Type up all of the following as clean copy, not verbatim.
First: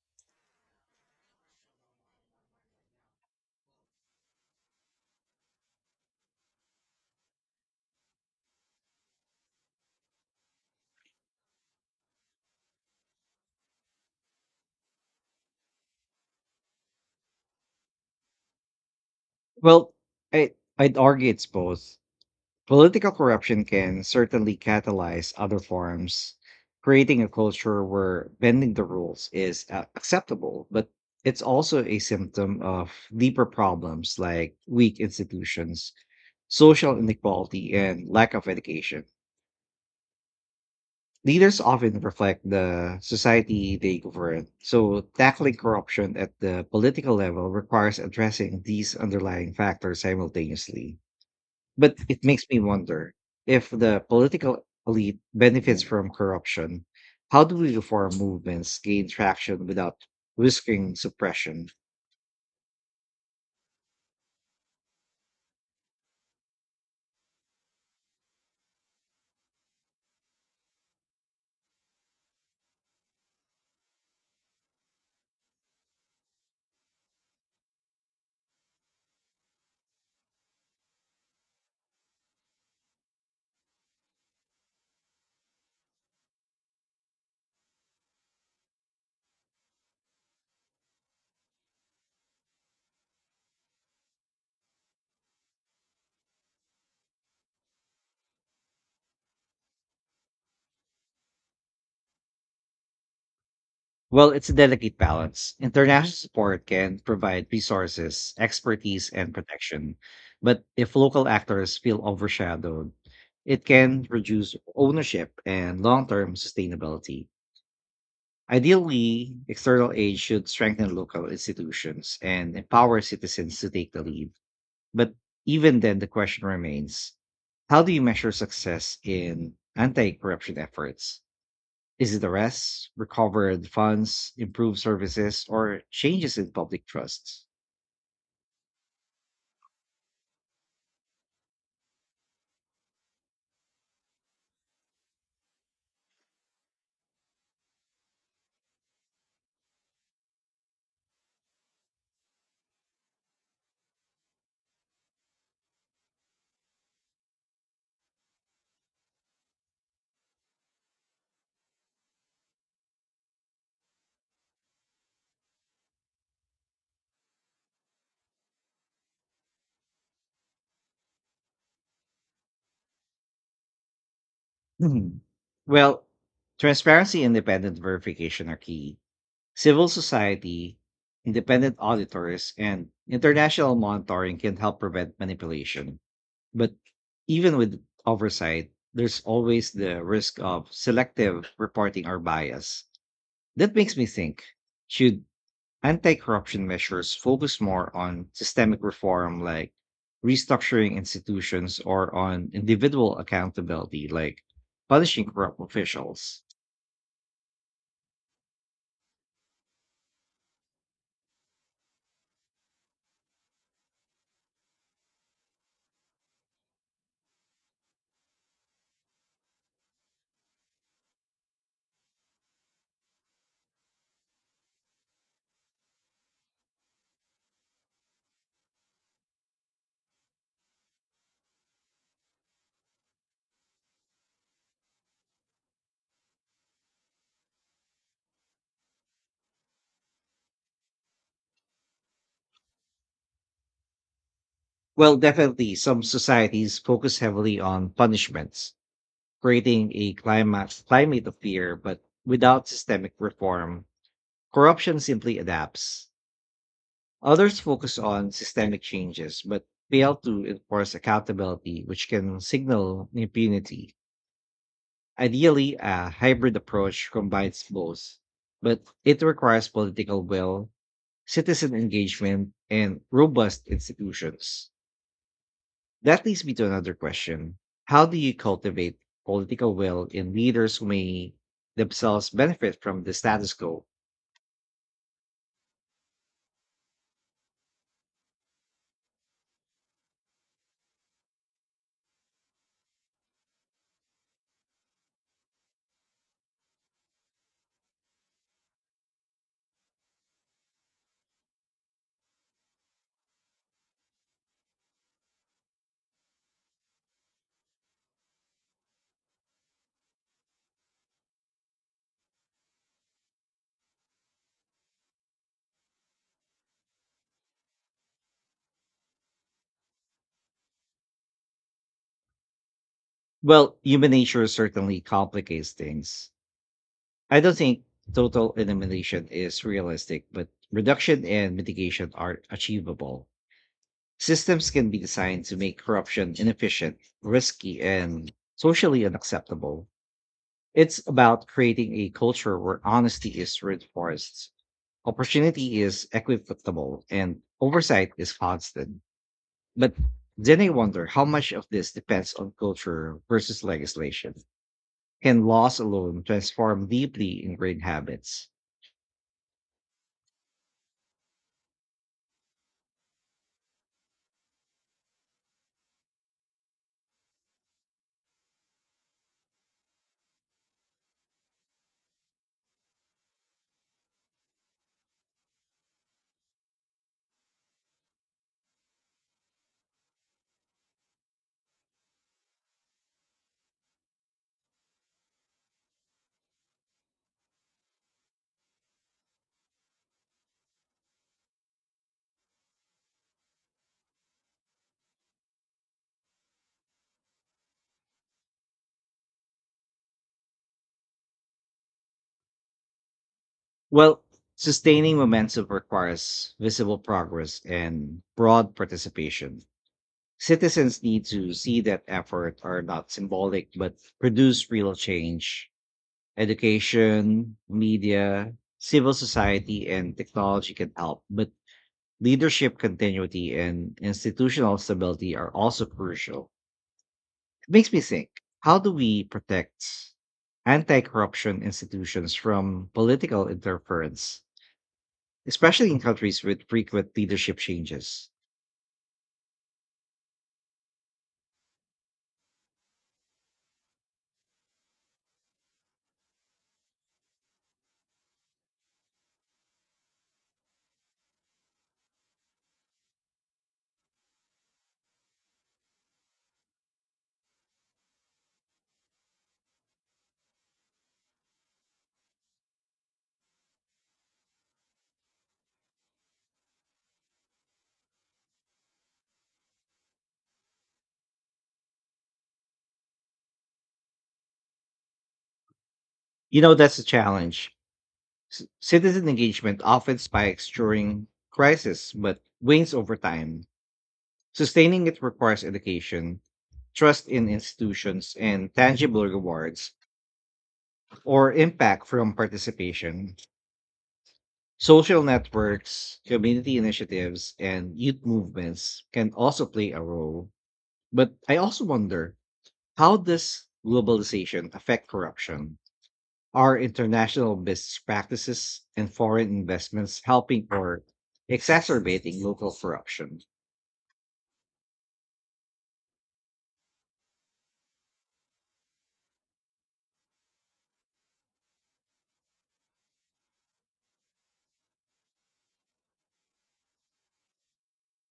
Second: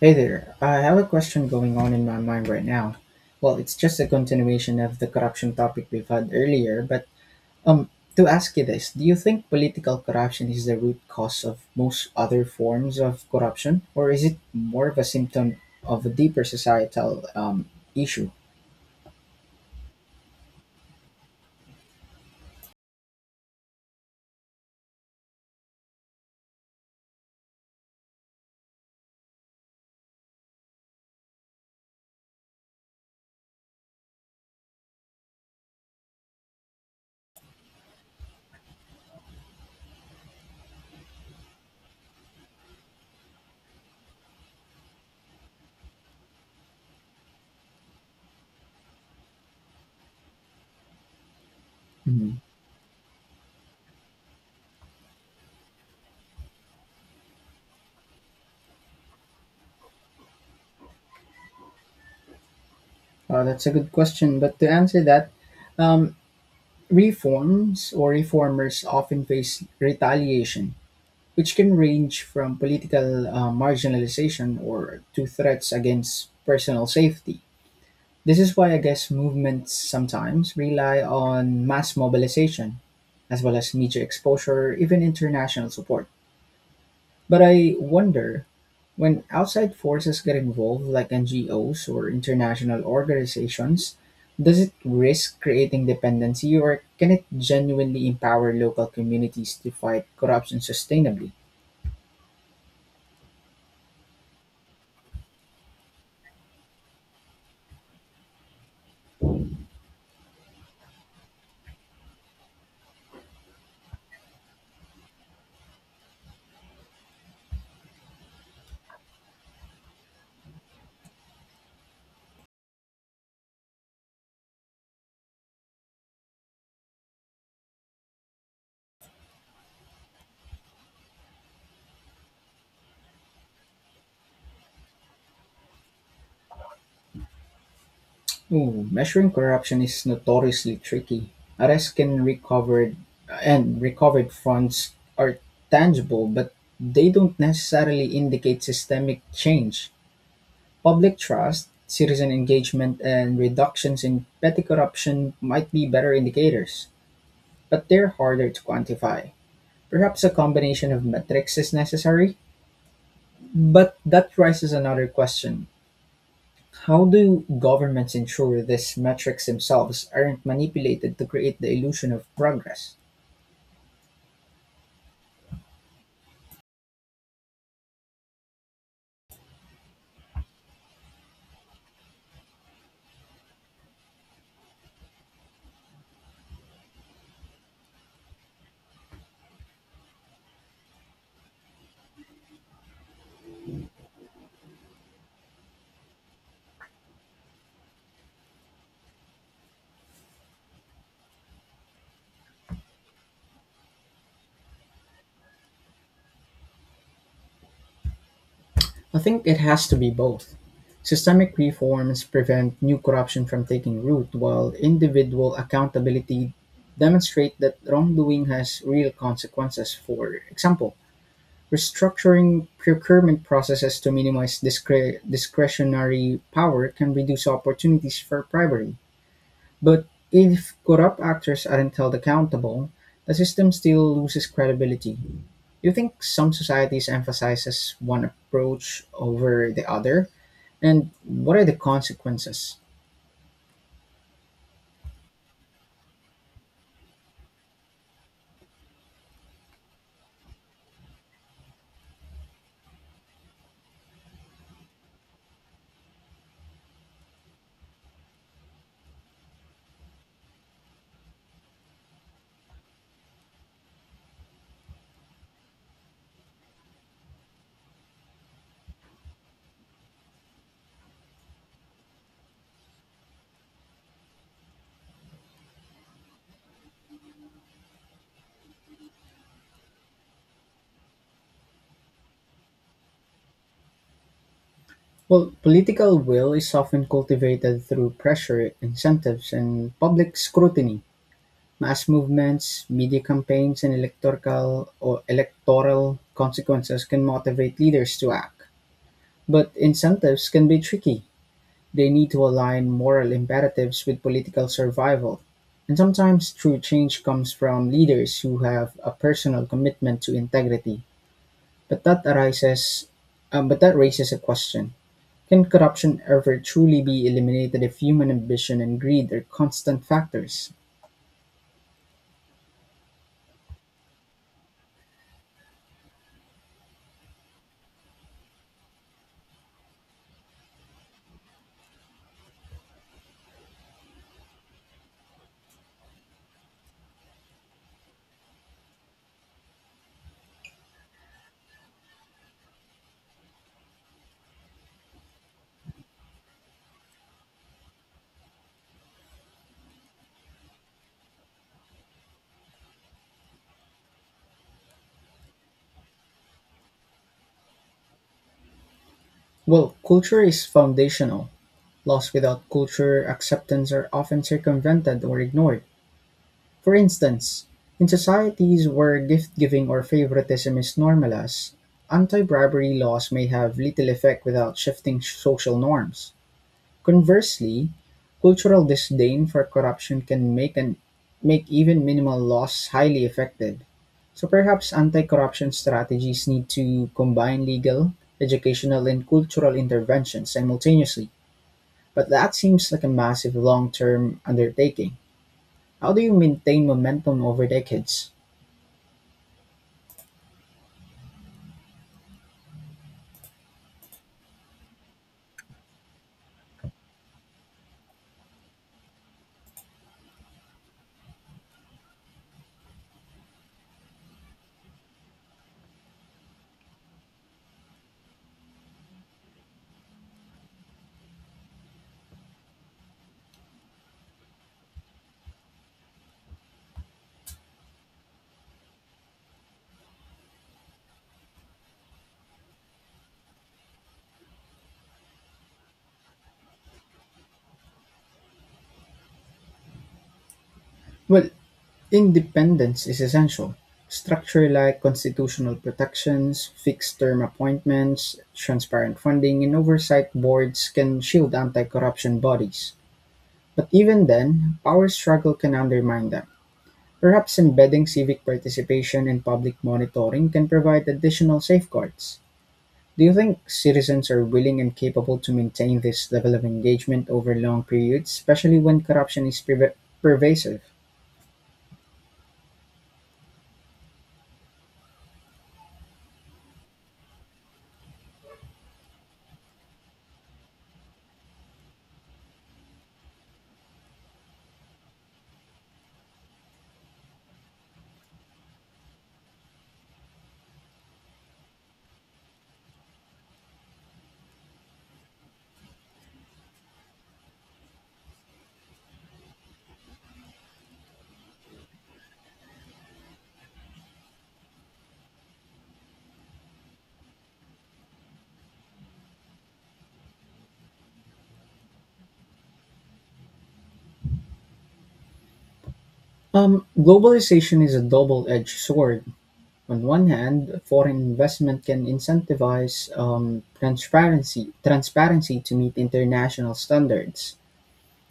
Hey there, I have a question going on in my mind right now. Well, it's just a continuation of the corruption topic we've had earlier, but um, to ask you this, do you think political corruption is the root cause of most other forms of corruption, or is it more of a symptom of a deeper societal issue? Well, I, I'd argue it's both. Political corruption can certainly catalyze other forms, creating a culture where bending the rules is acceptable, but it's also a symptom of deeper problems like weak institutions, social inequality, and lack of education. Leaders often reflect the society they govern, so tackling corruption at the political level requires addressing these underlying factors simultaneously. But it Mhm. makes me wonder if the political elite benefits from corruption. How do we reform movements gain traction without risking suppression? That's a good question, but to answer that, um, reforms or reformers often face retaliation which can range from political marginalization or to threats against personal safety. This is why I guess movements sometimes rely on mass mobilization, as well as media exposure, even international support. But I wonder when outside forces get involved, like NGOs or international organizations, does it risk creating dependency or can it genuinely empower local communities to fight corruption sustainably? Well, it's a delicate balance. International support can provide resources, expertise, and protection. But if local actors feel overshadowed, it can reduce ownership and long term sustainability. Ideally, external aid should strengthen local institutions and empower citizens to take the lead. But even then, the question remains, how do you measure success in anti corruption efforts? Is it arrests, recovered funds, improved services, or changes in public trust? Ooh, measuring corruption is notoriously tricky. Arrests can recovered and recovered funds are tangible, but they don't necessarily indicate systemic change. Public trust, citizen engagement, and reductions in petty corruption might be better indicators, but they're harder to quantify. Perhaps a combination of metrics is necessary, but that raises another question. How do governments ensure these metrics themselves aren't manipulated to create the illusion of progress? Hmm. Well, transparency and independent verification are key. Civil society, independent auditors, and international monitoring can help prevent manipulation. But even with oversight, there's always the risk of selective reporting or bias. That makes me think, should anti corruption measures focus more on systemic reform, like restructuring institutions, or on individual accountability, like punishing corrupt officials? I think it has to be both. Systemic reforms prevent new corruption from taking root, while individual accountability demonstrate that wrongdoing has real consequences. For example, restructuring procurement processes to minimize discretionary power can reduce opportunities for bribery. But if corrupt actors aren't held accountable, the system still loses credibility. Do you think some societies emphasizes one approach over the other? And what are the consequences? Well, definitely, some societies focus heavily on punishments, creating a climate of fear, but without systemic reform, corruption simply adapts. Others focus on systemic changes, but fail to enforce accountability, which can signal impunity. Ideally, a hybrid approach combines both, but it requires political will, citizen engagement, and robust institutions. That leads me to another question. How do you cultivate political will in leaders who may themselves benefit from the status quo? Well, political will is often cultivated through pressure, incentives, and public scrutiny. Mass movements, media campaigns, and electoral consequences can motivate leaders to act. But incentives can be tricky. They need to align moral imperatives with political survival, and sometimes true change comes from leaders who have a personal commitment to integrity. But that arises, but that raises a question: can corruption ever truly be eliminated if human ambition and greed are constant factors? Well, human nature certainly complicates things. I don't think total elimination is realistic, but reduction and mitigation are achievable. Systems can be designed to make corruption inefficient, risky, and socially unacceptable. It's about creating a culture where honesty is reinforced, opportunity is equitable, and oversight is constant. But then I wonder how much of this depends on culture versus legislation. Can laws alone transform deeply ingrained habits? Well, culture is foundational. Laws without culture acceptance are often circumvented or ignored. For instance, in societies where gift-giving or favoritism is normalized, anti-bribery laws may have little effect without shifting social norms. Conversely, cultural disdain for corruption can make even minimal laws highly effective. So perhaps anti-corruption strategies need to combine legal, educational, and cultural interventions simultaneously. But that seems like a massive long-term undertaking. How do you maintain momentum over decades? Well, sustaining momentum requires visible progress and broad participation. Citizens need to see that effort are not symbolic but produce real change. Education, media, civil society, and technology can help, but leadership continuity and institutional stability are also crucial. It makes me think, how do we protect anti corruption institutions from political interference, especially in countries with frequent leadership changes? Well, independence is essential. Structure like constitutional protections, fixed term appointments, transparent funding, and oversight boards can shield anti corruption bodies. But even then, power struggle can undermine them. Perhaps embedding civic participation and public monitoring can provide additional safeguards. Do you think citizens are willing and capable to maintain this level of engagement over long periods, especially when corruption is pervasive? You know, that's a challenge. Citizen engagement often spikes during crisis, but wanes over time. Sustaining it requires education, trust in institutions, and tangible rewards or impact from participation. Social networks, community initiatives, and youth movements can also play a role. But I also wonder, how does globalization affect corruption? Are international business practices and foreign investments helping or exacerbating local corruption? Globalization is a double-edged sword. On one hand, foreign investment can incentivize transparency to meet international standards.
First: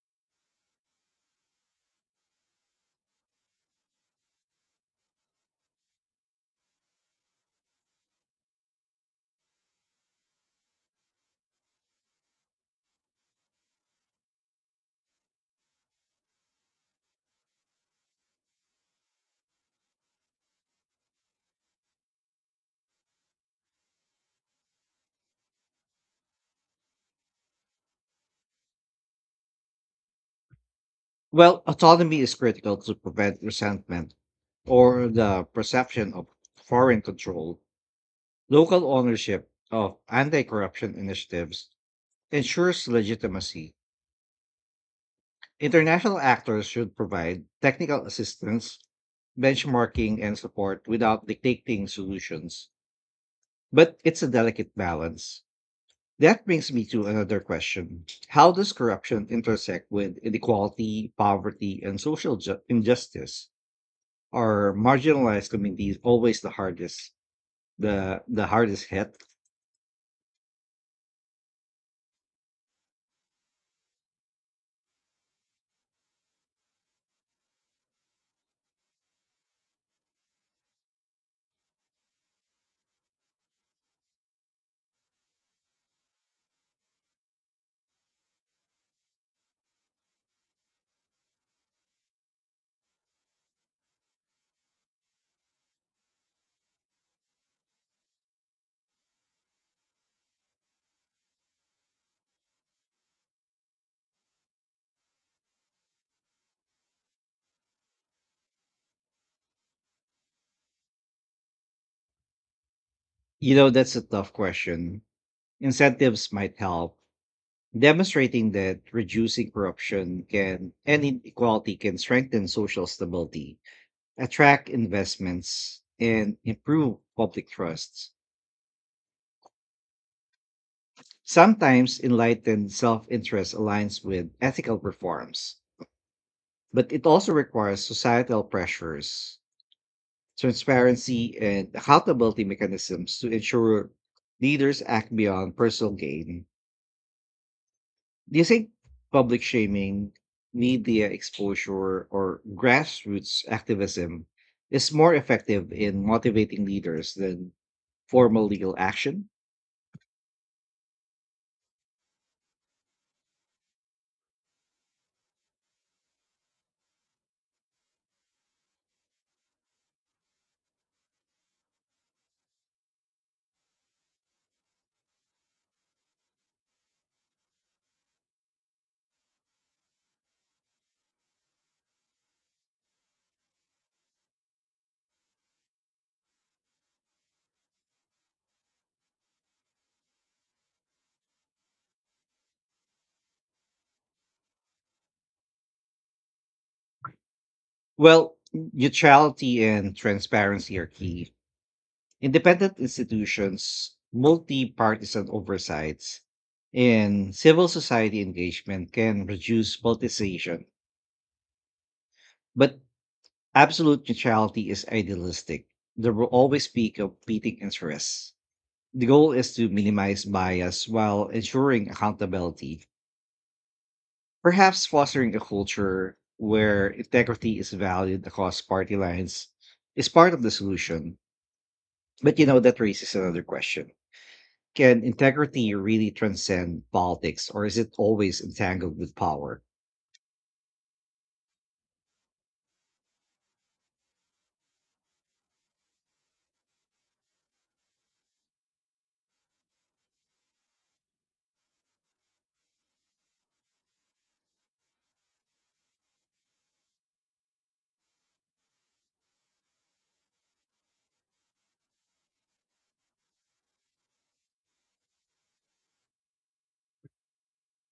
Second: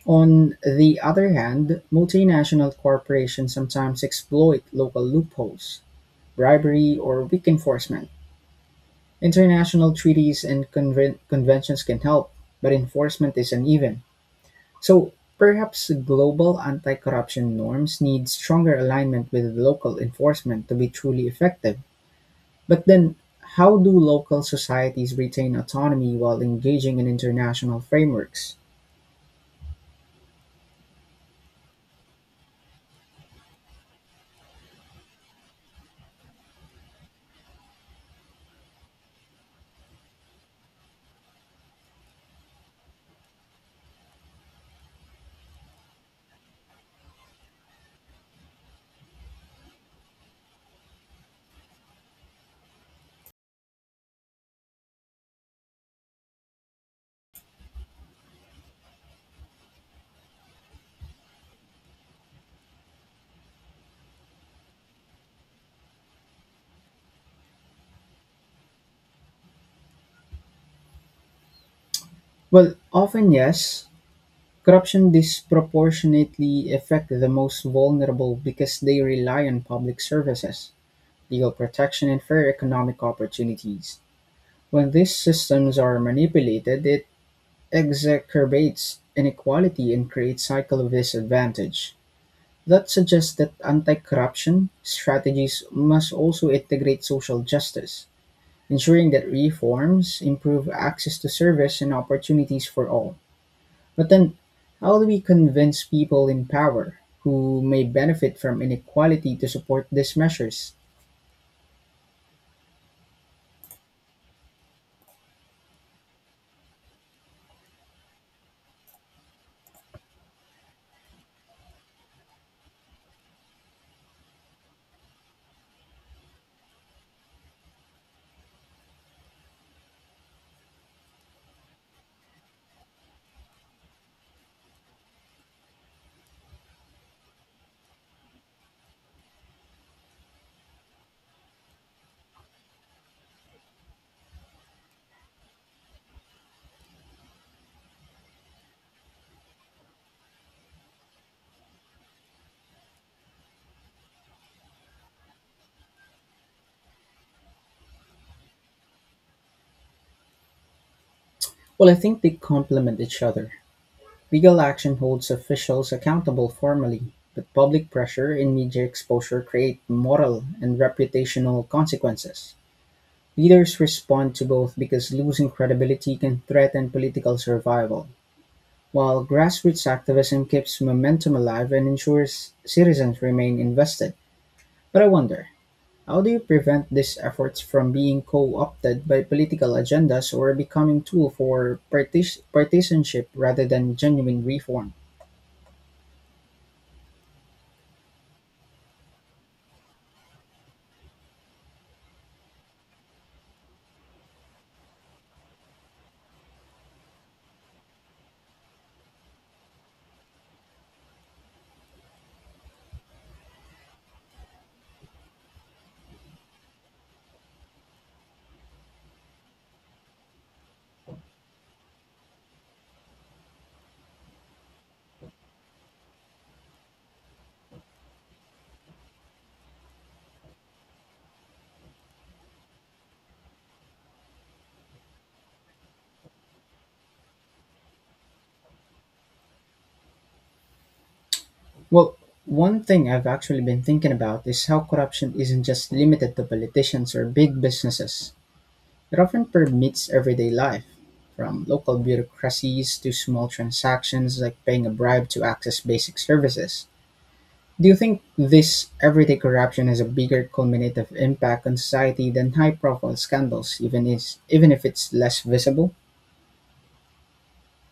On the other hand, multinational corporations sometimes exploit local loopholes, bribery, or weak enforcement. International treaties and conventions can help, but enforcement is uneven. So perhaps global anti-corruption norms need stronger alignment with local enforcement to be truly effective. But then how do local societies retain autonomy while engaging in international frameworks? Well, autonomy is critical to prevent resentment or the perception of foreign control. Local ownership of anti corruption initiatives ensures legitimacy. International actors should provide technical assistance, benchmarking, and support without dictating solutions. But it's a delicate balance. That brings me to another question. How does corruption intersect with inequality, poverty, and social injustice? Are marginalized communities always the hardest, the hardest hit? Well, often yes. Corruption disproportionately affects the most vulnerable because they rely on public services, legal protection, and fair economic opportunities. When these systems are manipulated, it exacerbates inequality and creates cycle of disadvantage that suggests that anti-corruption strategies must also integrate social justice ensuring that reforms improve access to service and opportunities for all, but then how do we convince people in power who may benefit from inequality to support these measures? You know, that's a tough question. Incentives might help. Demonstrating that reducing corruption can and inequality can strengthen social stability, attract investments, and improve public trust. Sometimes enlightened self interest aligns with ethical reforms, but it also requires societal pressures, transparency, and accountability mechanisms to ensure leaders act beyond personal gain. Do you think public shaming, media exposure, or grassroots activism is more effective in motivating leaders than formal legal action? Well, I think they complement each other. Legal action holds officials accountable formally, but public pressure and media exposure create moral and reputational consequences. Leaders respond to both because losing credibility can threaten political survival, while grassroots activism keeps momentum alive and ensures citizens remain invested. But I wonder, how do you prevent these efforts from being co-opted by political agendas or becoming tool for partisanship rather than genuine reform? Well, neutrality and transparency are key. Independent institutions, multi partisan oversights, and civil society engagement can reduce politicization. But absolute neutrality is idealistic. There will always be competing interests. The goal is to minimize bias while ensuring accountability, perhaps fostering a culture where integrity is valued across party lines is part of the solution. But you know, that raises another question. Can integrity really transcend politics, or is it always entangled with power? Well, one thing I've actually been thinking about is how corruption isn't just limited to politicians or big businesses. It often permeates everyday life, from local bureaucracies to small transactions like paying a bribe to access basic services. Do you think this everyday corruption has a bigger cumulative impact on society than high profile scandals, even if it's less visible?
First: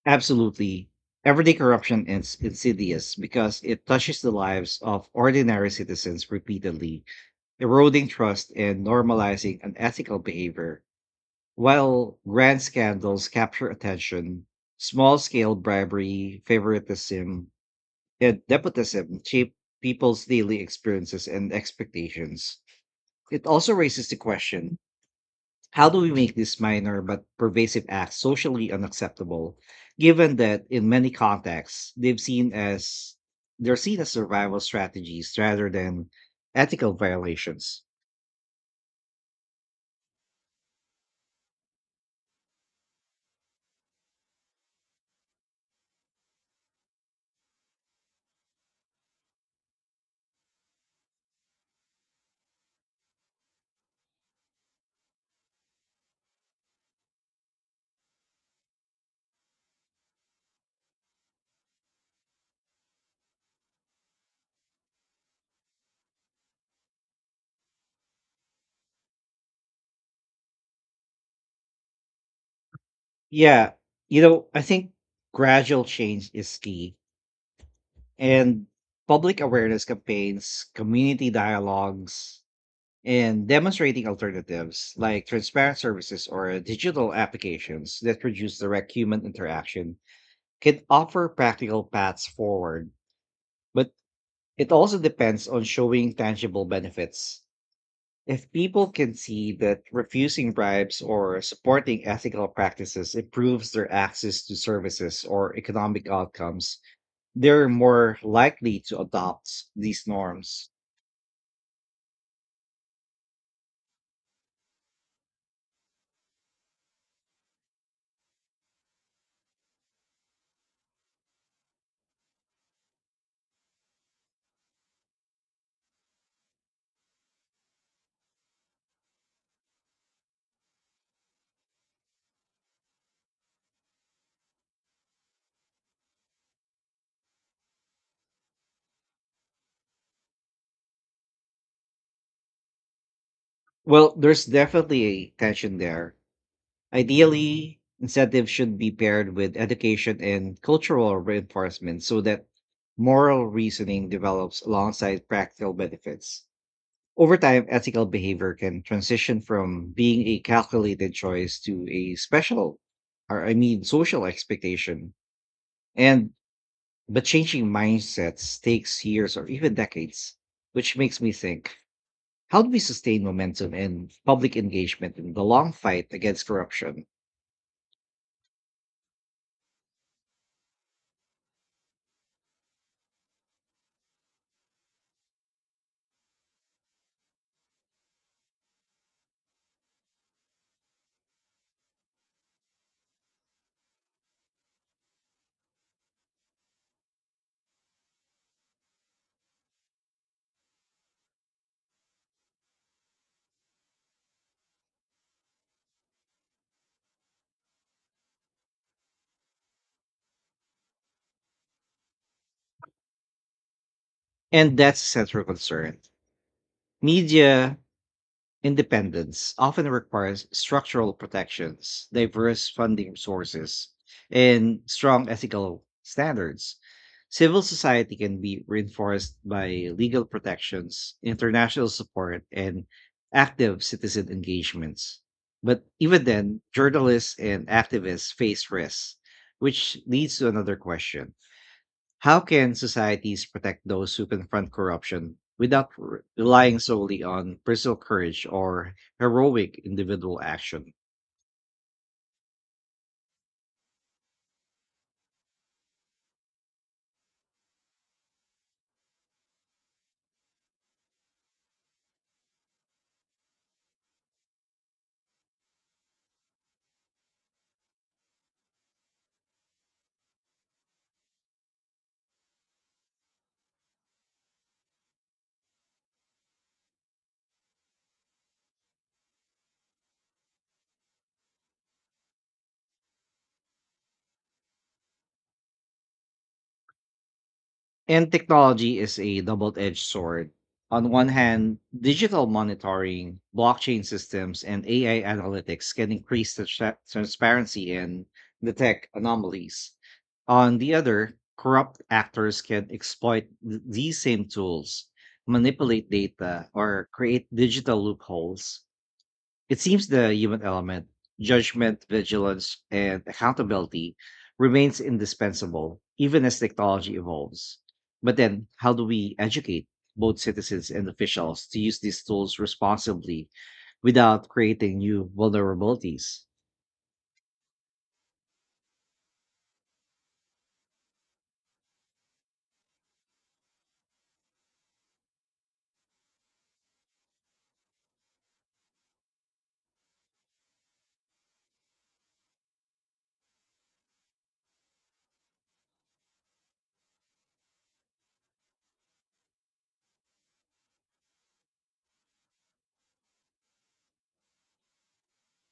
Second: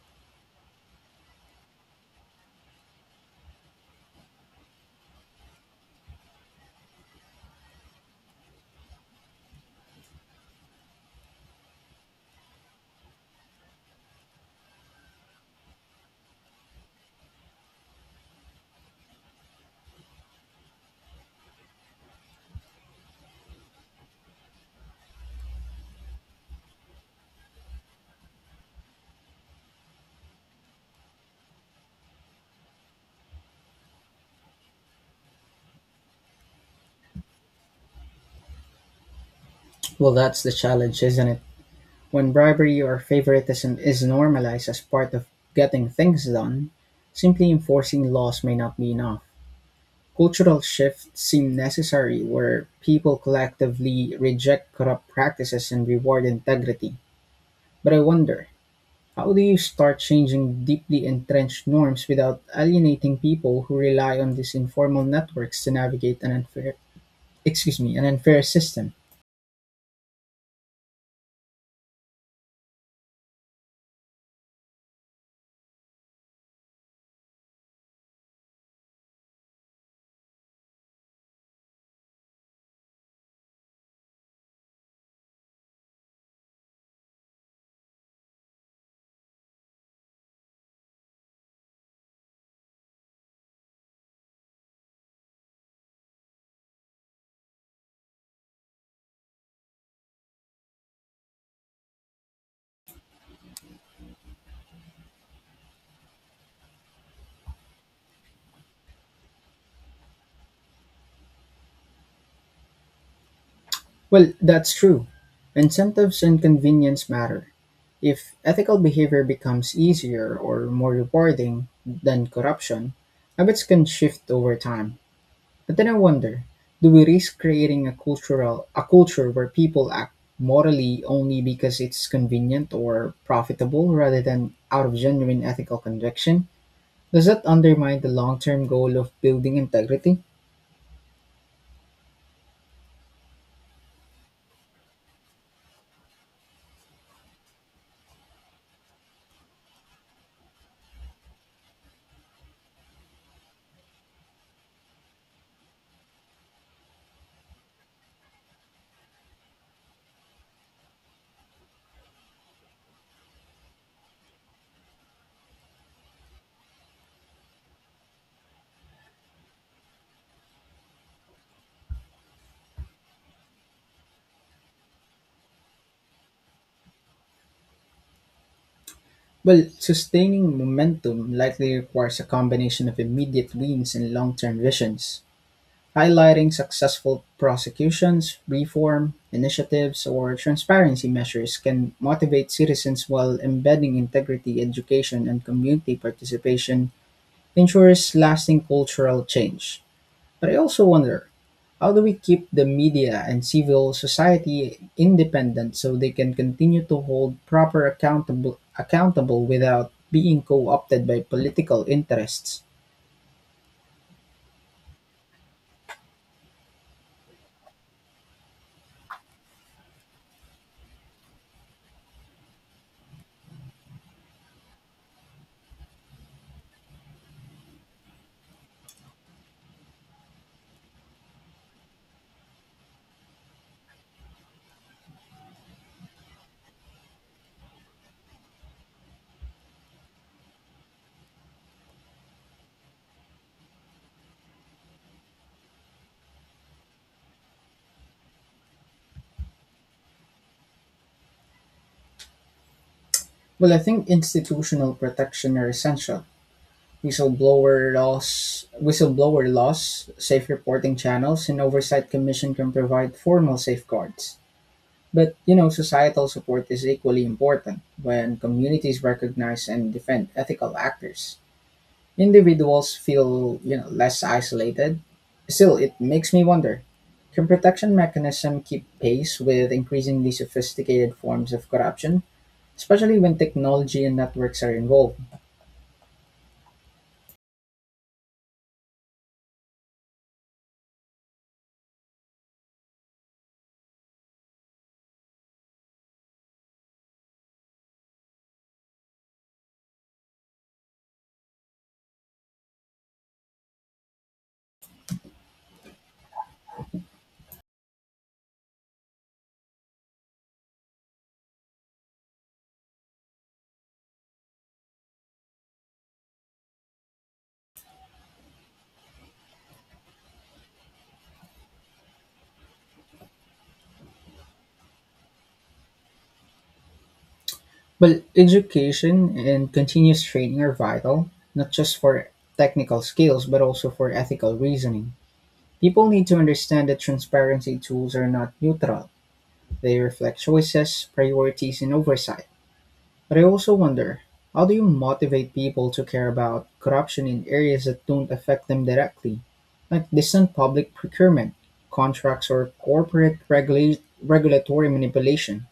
Absolutely. Everyday corruption is insidious because it touches the lives of ordinary citizens repeatedly, eroding trust and normalizing unethical behavior. While grand scandals capture attention, small scale bribery, favoritism, and nepotism shape people's daily experiences and expectations. It also raises the question, how do we make these minor but pervasive acts socially unacceptable, given that in many contexts they're seen as survival strategies rather than ethical violations? Well, that's the challenge, isn't it? When bribery or favoritism is normalized as part of getting things done, simply enforcing laws may not be enough. Cultural shifts seem necessary where people collectively reject corrupt practices and reward integrity. But I wonder, how do you start changing deeply entrenched norms without alienating people who rely on these informal networks to navigate an unfair system? Yeah, you know, I think gradual change is key, and public awareness campaigns, community dialogues, and demonstrating alternatives like transparent services or digital applications that reduce direct human interaction can offer practical paths forward, but it also depends on showing tangible benefits. If people can see that refusing bribes or supporting ethical practices improves their access to services or economic outcomes, they're more likely to adopt these norms. Well, that's true. Incentives and convenience matter. If ethical behavior becomes easier or more rewarding than corruption, habits can shift over time. But then I wonder, do we risk creating a culture where people act morally only because it's convenient or profitable rather than out of genuine ethical conviction? Does that undermine the long-term goal of building integrity? Well, there's definitely a tension there. Ideally, incentives should be paired with education and cultural reinforcement so that moral reasoning develops alongside practical benefits. Over time, ethical behavior can transition from being a calculated choice to a special, or I mean, social expectation. And but changing mindsets takes years or even decades, which makes me think: how do we sustain momentum and public engagement in the long fight against corruption? Well, sustaining momentum likely requires a combination of immediate wins and long term visions, highlighting successful prosecutions, reform initiatives, or transparency measures can motivate citizens while embedding integrity, education, and community participation ensures lasting cultural change. But I also wonder, how do we keep the media and civil society independent so they can continue to hold proper accountable accountable without being co-opted by political interests? And that's a central concern. Media independence often requires structural protections, diverse funding sources, and strong ethical standards. Civil society can be reinforced by legal protections, international support, and active citizen engagements. But even then, journalists and activists face risks, which leads to another question, how can societies protect those who confront corruption without relying solely on personal courage or heroic individual action? Well, I think institutional protection are essential. Whistleblower laws, safe reporting channels, and oversight commission can provide formal safeguards. But you know, societal support is equally important when communities recognize and defend ethical actors. Individuals feel, you know, less isolated. Still, it makes me wonder, can protection mechanism keep pace with increasingly sophisticated forms of corruption, especially when technology and networks are involved? And technology is a double edged sword. On one hand, digital monitoring, blockchain systems, and AI analytics can increase the transparency and detect anomalies. On the other, corrupt actors can exploit these same tools, manipulate data, or create digital loopholes. It seems the human element, judgment, vigilance, and accountability remains indispensable even as technology evolves. But then, how do we educate both citizens and officials to use these tools responsibly without creating new vulnerabilities? Well, education and continuous training are vital, not just for technical skills, but also for ethical reasoning. People need to understand that transparency tools are not neutral. They reflect choices, priorities, and oversight. But I also wonder, how do you motivate people to care about corruption in areas that don't affect them directly, like distant public procurement, contracts, or regulatory manipulation?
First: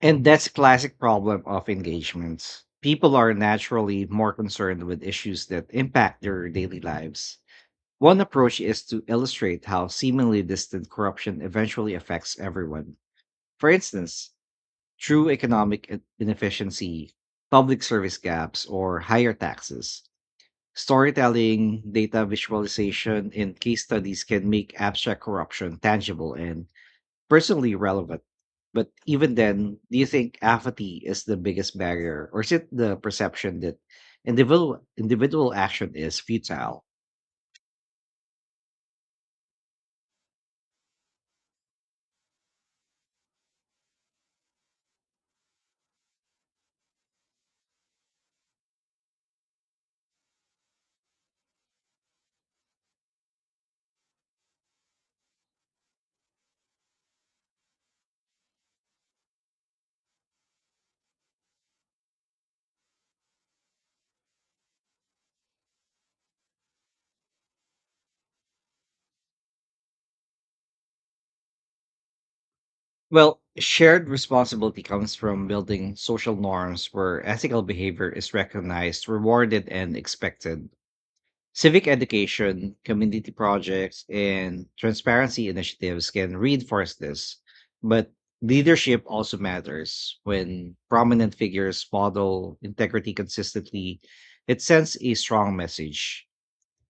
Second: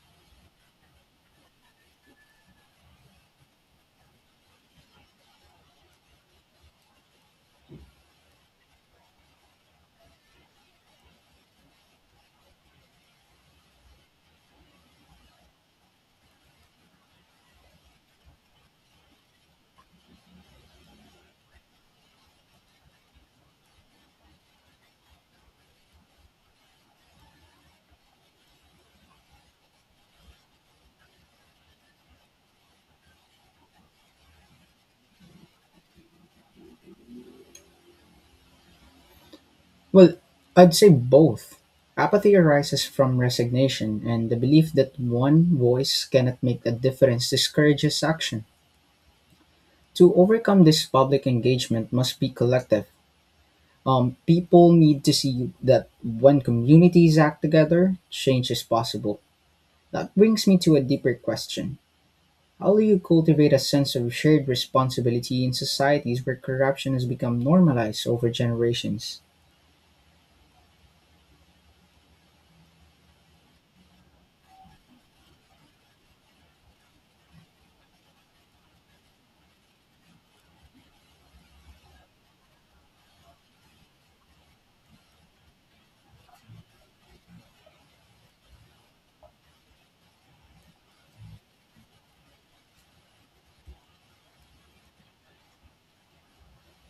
And that's a classic problem of engagements. People are naturally more concerned with issues that impact their daily lives. One approach is to illustrate how seemingly distant corruption eventually affects everyone. For instance, through economic inefficiency, public service gaps, or higher taxes, storytelling, data visualization, and case studies can make abstract corruption tangible and personally relevant. But even then, do you think apathy is the biggest barrier, or is it the perception that individual action is futile? Well, I'd say both. Apathy arises from resignation, and the belief that one voice cannot make a difference discourages action. To overcome this public engagement must be collective. People need to see that when communities act together, change is possible. That brings me to a deeper question. How do you cultivate a sense of shared responsibility in societies where corruption has become normalized over generations? Well, shared responsibility comes from building social norms where ethical behavior is recognized, rewarded, and expected. Civic education, community projects, and transparency initiatives can reinforce this. But leadership also matters. When prominent figures model integrity consistently, it sends a strong message.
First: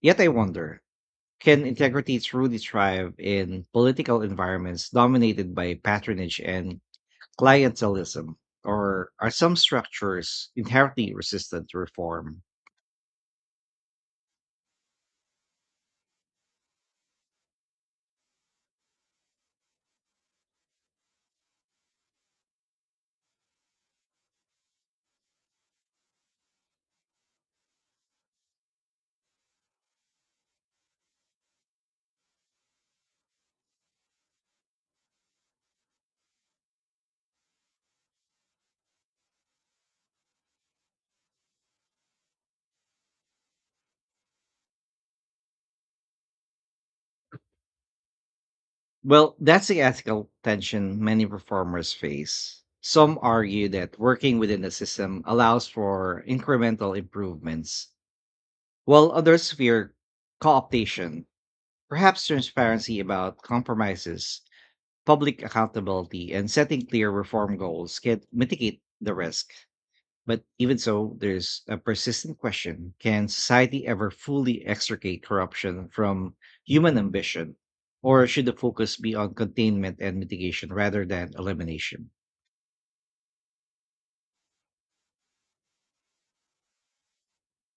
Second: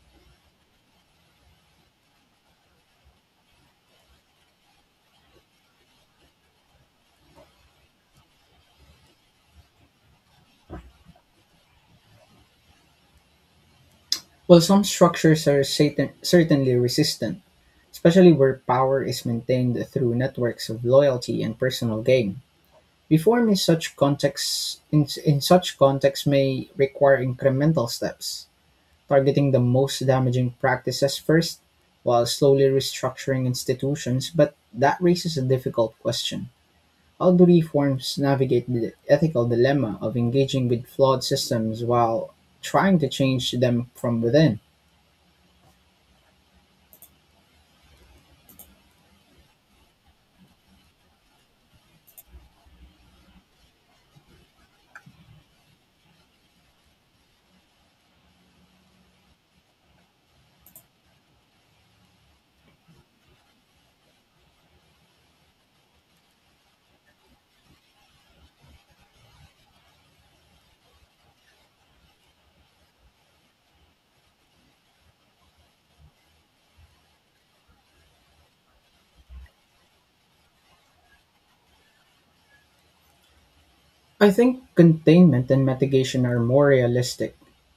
Yet I wonder, can integrity truly thrive in political environments dominated by patronage and clientelism, or are some structures inherently resistant to reform? While some certainly resistant, especially where power is maintained through networks of loyalty and personal gain. Reform in such contexts may require incremental steps targeting the most damaging practices first while slowly restructuring institutions, but that raises a difficult question. How do reforms navigate the ethical dilemma of engaging with flawed systems while trying to change them from within? Well, that's the ethical tension many performers face. Some argue that working within the system allows for incremental improvements, while others fear co-optation. Perhaps transparency about compromises, public accountability, and setting clear reform goals can mitigate the risk. But even so, there's a persistent question, can society ever fully extricate corruption from human ambition? Or should the focus be on containment and mitigation rather than elimination? I think containment and mitigation are more realistic.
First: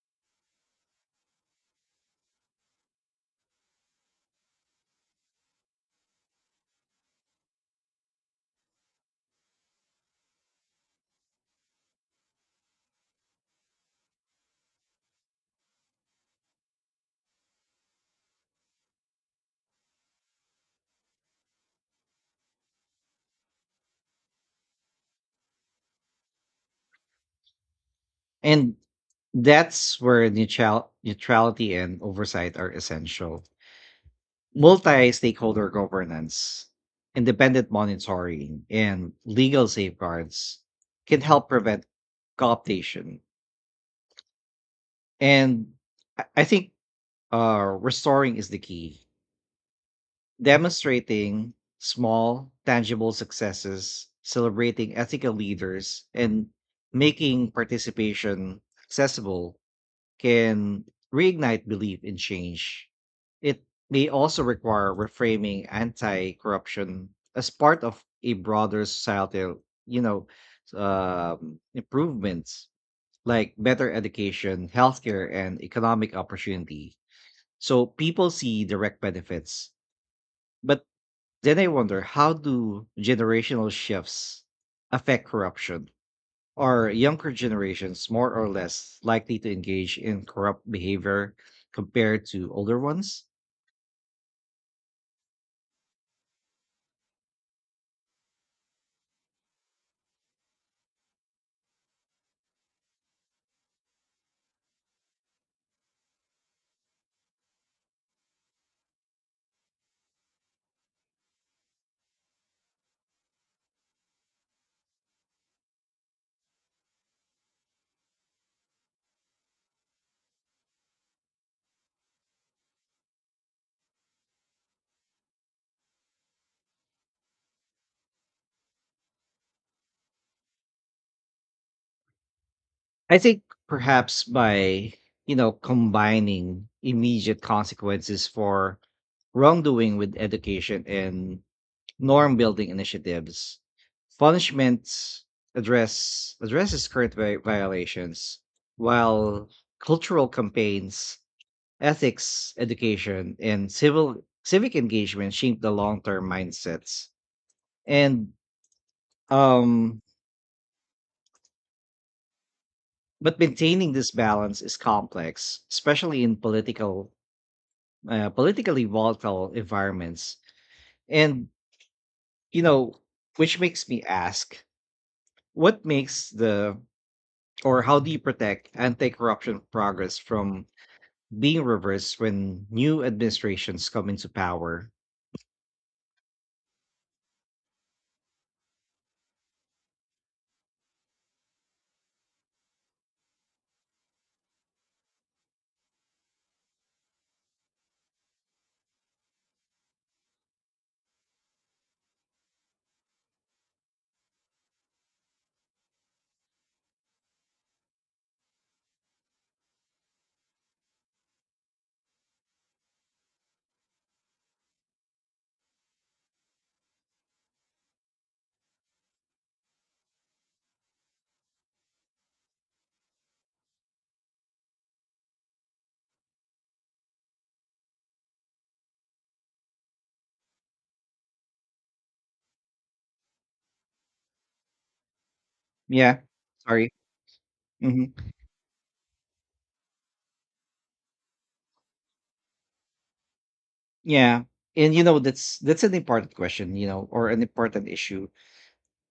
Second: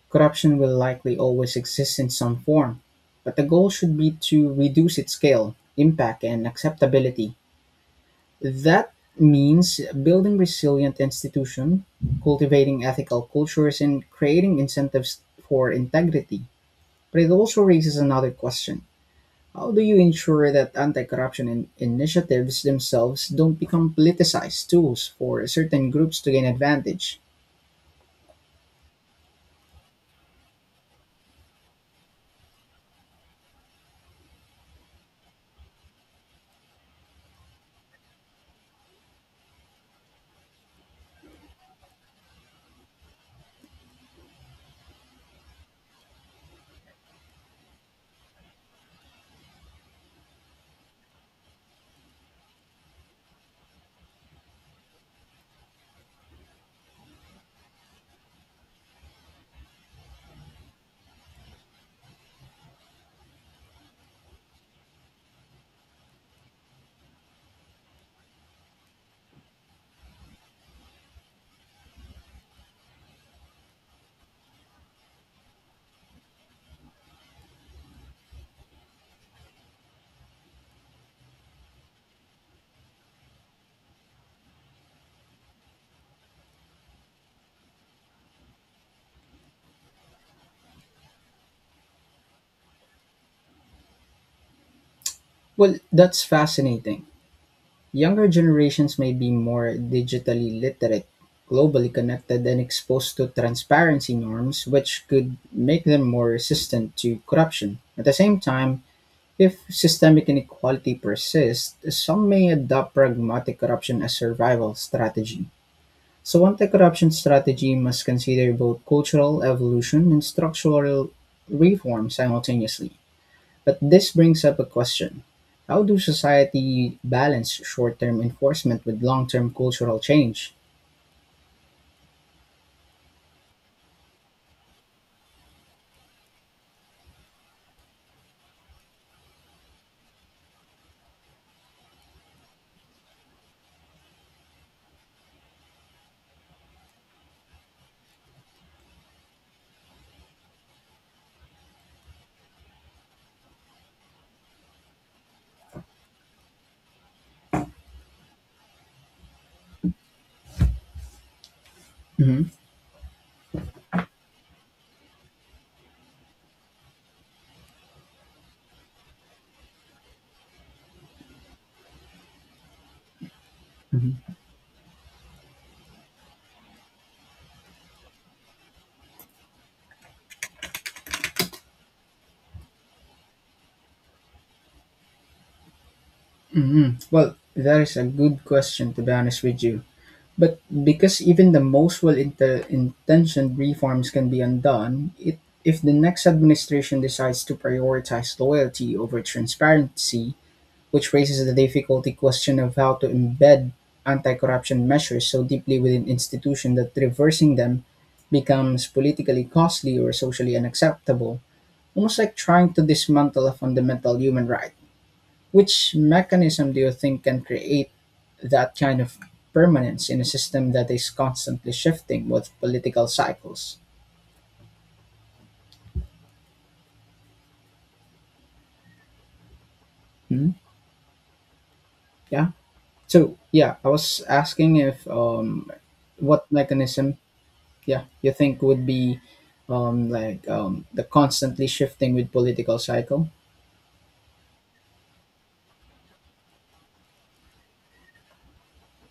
Corruption will likely always exist in some form, but the goal should be to reduce its scale, impact, and acceptability. That means building resilient institutions, cultivating ethical cultures, and creating incentives for integrity. But it also raises another question. How do you ensure that anti corruption initiatives themselves don't become politicized tools for certain groups to gain advantage? And that's where neutrality and oversight are essential. Multi stakeholder governance, independent monitoring, and legal safeguards can help prevent cooptation. And I think restoring is the key. Demonstrating small, tangible successes, celebrating ethical leaders, and making participation accessible can reignite belief in change. It may also require reframing anti corruption as part of a broader societal, you know, improvements like better education, healthcare, and economic opportunity so people see direct benefits. But then I wonder, how do generational shifts affect corruption? Are younger generations more or less likely to engage in corrupt behavior compared to older ones? Well, that's fascinating. Younger generations may be more digitally literate, globally connected and exposed to transparency norms which could make them more resistant to corruption. At the same time, if systemic inequality persists, some may adopt pragmatic corruption as survival strategy. So anti-corruption strategy must consider both cultural evolution and structural reform simultaneously. But this brings up a question. How do society balance short-term enforcement with long-term cultural change? I think perhaps by, you know, combining immediate consequences for wrongdoing with education and norm building initiatives. Punishments addresses current violations, while cultural campaigns, ethics education, and civil civic engagement shape the long-term mindsets. And um, Hmm. but maintaining this balance is complex, especially in politically volatile environments. And you know, which makes me Hmm. ask, what makes the or how do you protect anti-corruption progress from being reversed when new administrations come into power? Hmm. Well, that is a good question to be honest with you. But because even the most well intentioned reforms can be undone, if the next administration decides to prioritize loyalty over transparency, which raises the difficult question of how to embed anti-corruption measures so deeply within institutions that reversing them becomes politically costly or socially unacceptable, almost like trying to dismantle a fundamental human right. Which mechanism do you think can create that kind of permanence in a system that is constantly shifting with political cycles? Hmm? Yeah. So yeah, I was asking if Yeah, what sorry. mechanism yeah hmm you think would be the constantly shifting with political cycle. Yeah, and you know that's an important question, you know, or an important issue.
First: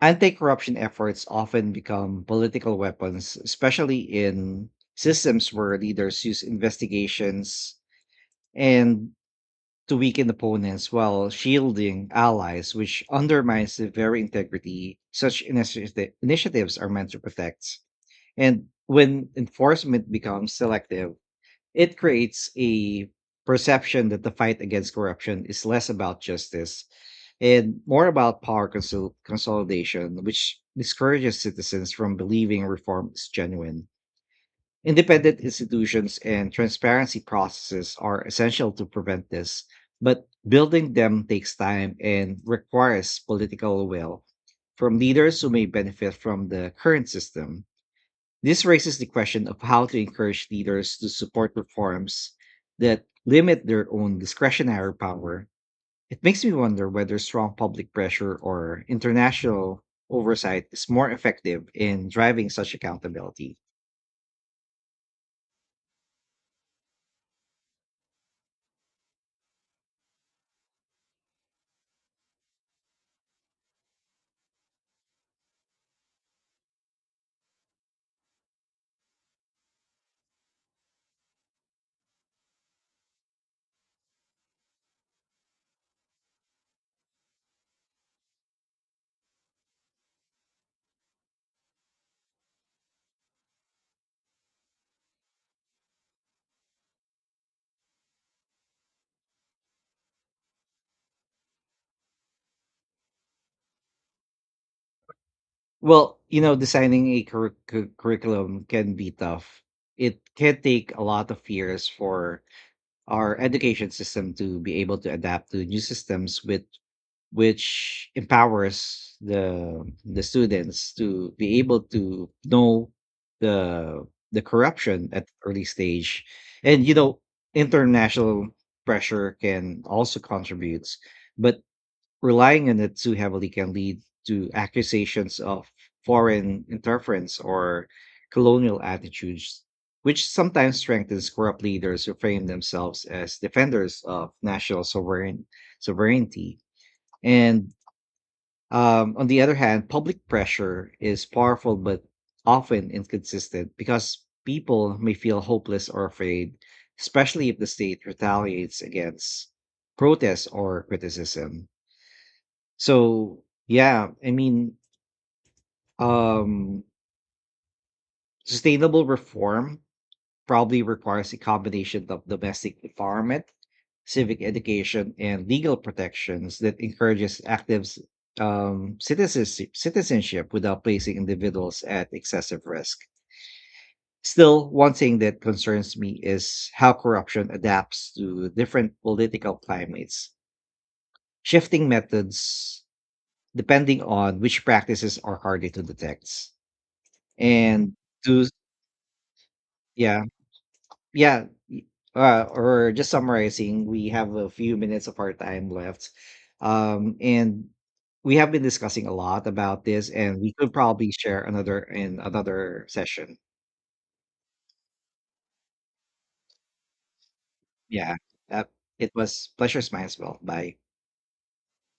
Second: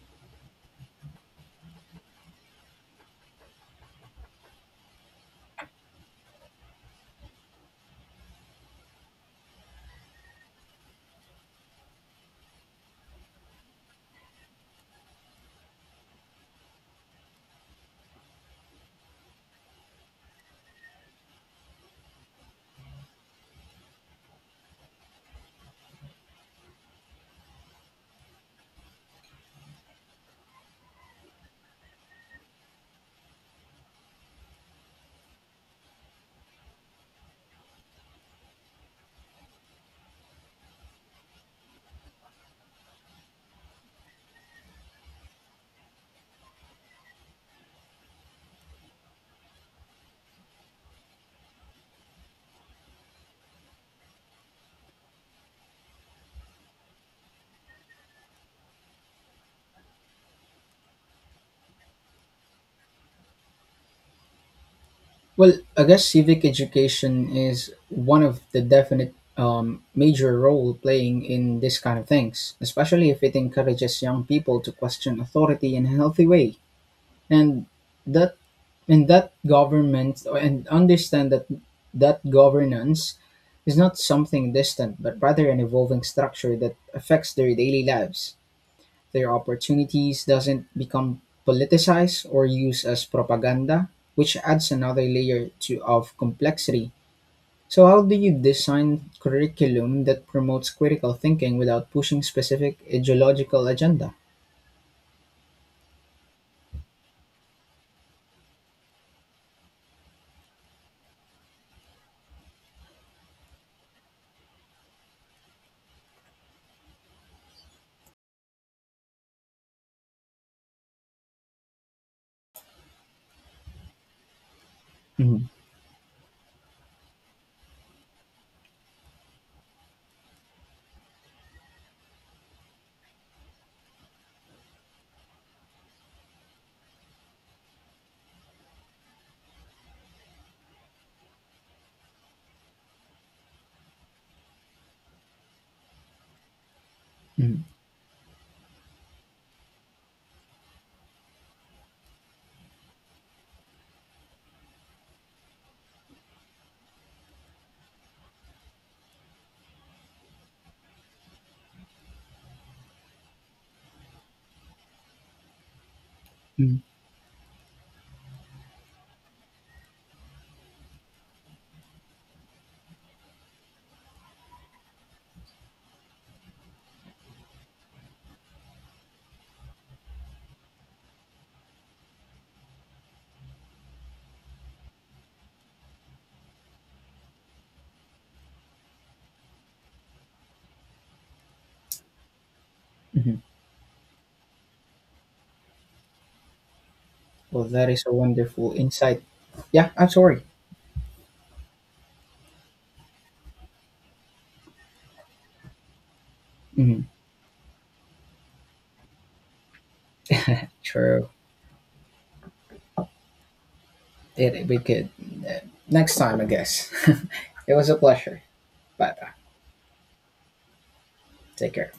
Anti-corruption efforts often become political weapons, especially in systems where leaders use investigations and to weaken opponents while shielding allies, which undermines the very integrity such initiatives are meant to protect. And when enforcement becomes selective, it creates a perception that the fight against corruption is less about justice and more about power consolidation, which discourages citizens from believing reform is genuine. Independent institutions and transparency processes are essential to prevent this, but building them takes time and requires political will from leaders who may benefit from the current system. This raises the question of how to encourage leaders to support reforms that limit their own discretionary power. It makes me wonder whether strong public pressure or international oversight is more effective in driving such accountability. Well, I guess civic education is one of the definite major role playing in this kind of things, especially if it encourages young people to question authority in a healthy way, and that and that government and understand that governance is not something distant but rather an evolving structure that affects their daily lives, their opportunities doesn't become politicized or used as propaganda, which adds another layer to of complexity. So how do you design curriculum that promotes critical thinking without pushing specific ideological agenda? Well, you know, designing a curriculum can be tough. It can take a lot of years for our education system to be able to adapt to new systems with which empowers the students to be able to know the the corruption at Mhm. early stage. And you know, international pressure can also contribute, but relying on it too heavily can lead to accusations of foreign interference or colonial attitudes, which sometimes strengthens corrupt leaders who frame themselves as defenders of national sovereignty. Mhm. And On the other hand, public pressure is powerful but often inconsistent because people may feel hopeless or afraid, especially if the state retaliates against protest or criticism. So Mhm. um, sustainable reform probably requires a combination of domestic empowerment, civic education, and legal protections that encourages citizenship without placing individuals at excessive risk. Still, one thing that concerns me is how corruption adapts to different political climates, shifting methods Mhm. depending on which practices are harder to detect. Well, that And is a those wonderful insight. Yeah, I'm yeah, sorry. yeah. y- or just summarizing, we have a few minutes of our time left. Mhm. And we have been discussing a lot about this, and we could probably True. share another in another session. It, we could uh, next time, I guess. It was a Yeah. pleasure. That It Bye bye. was pleasure mine as well. Bye. Take care.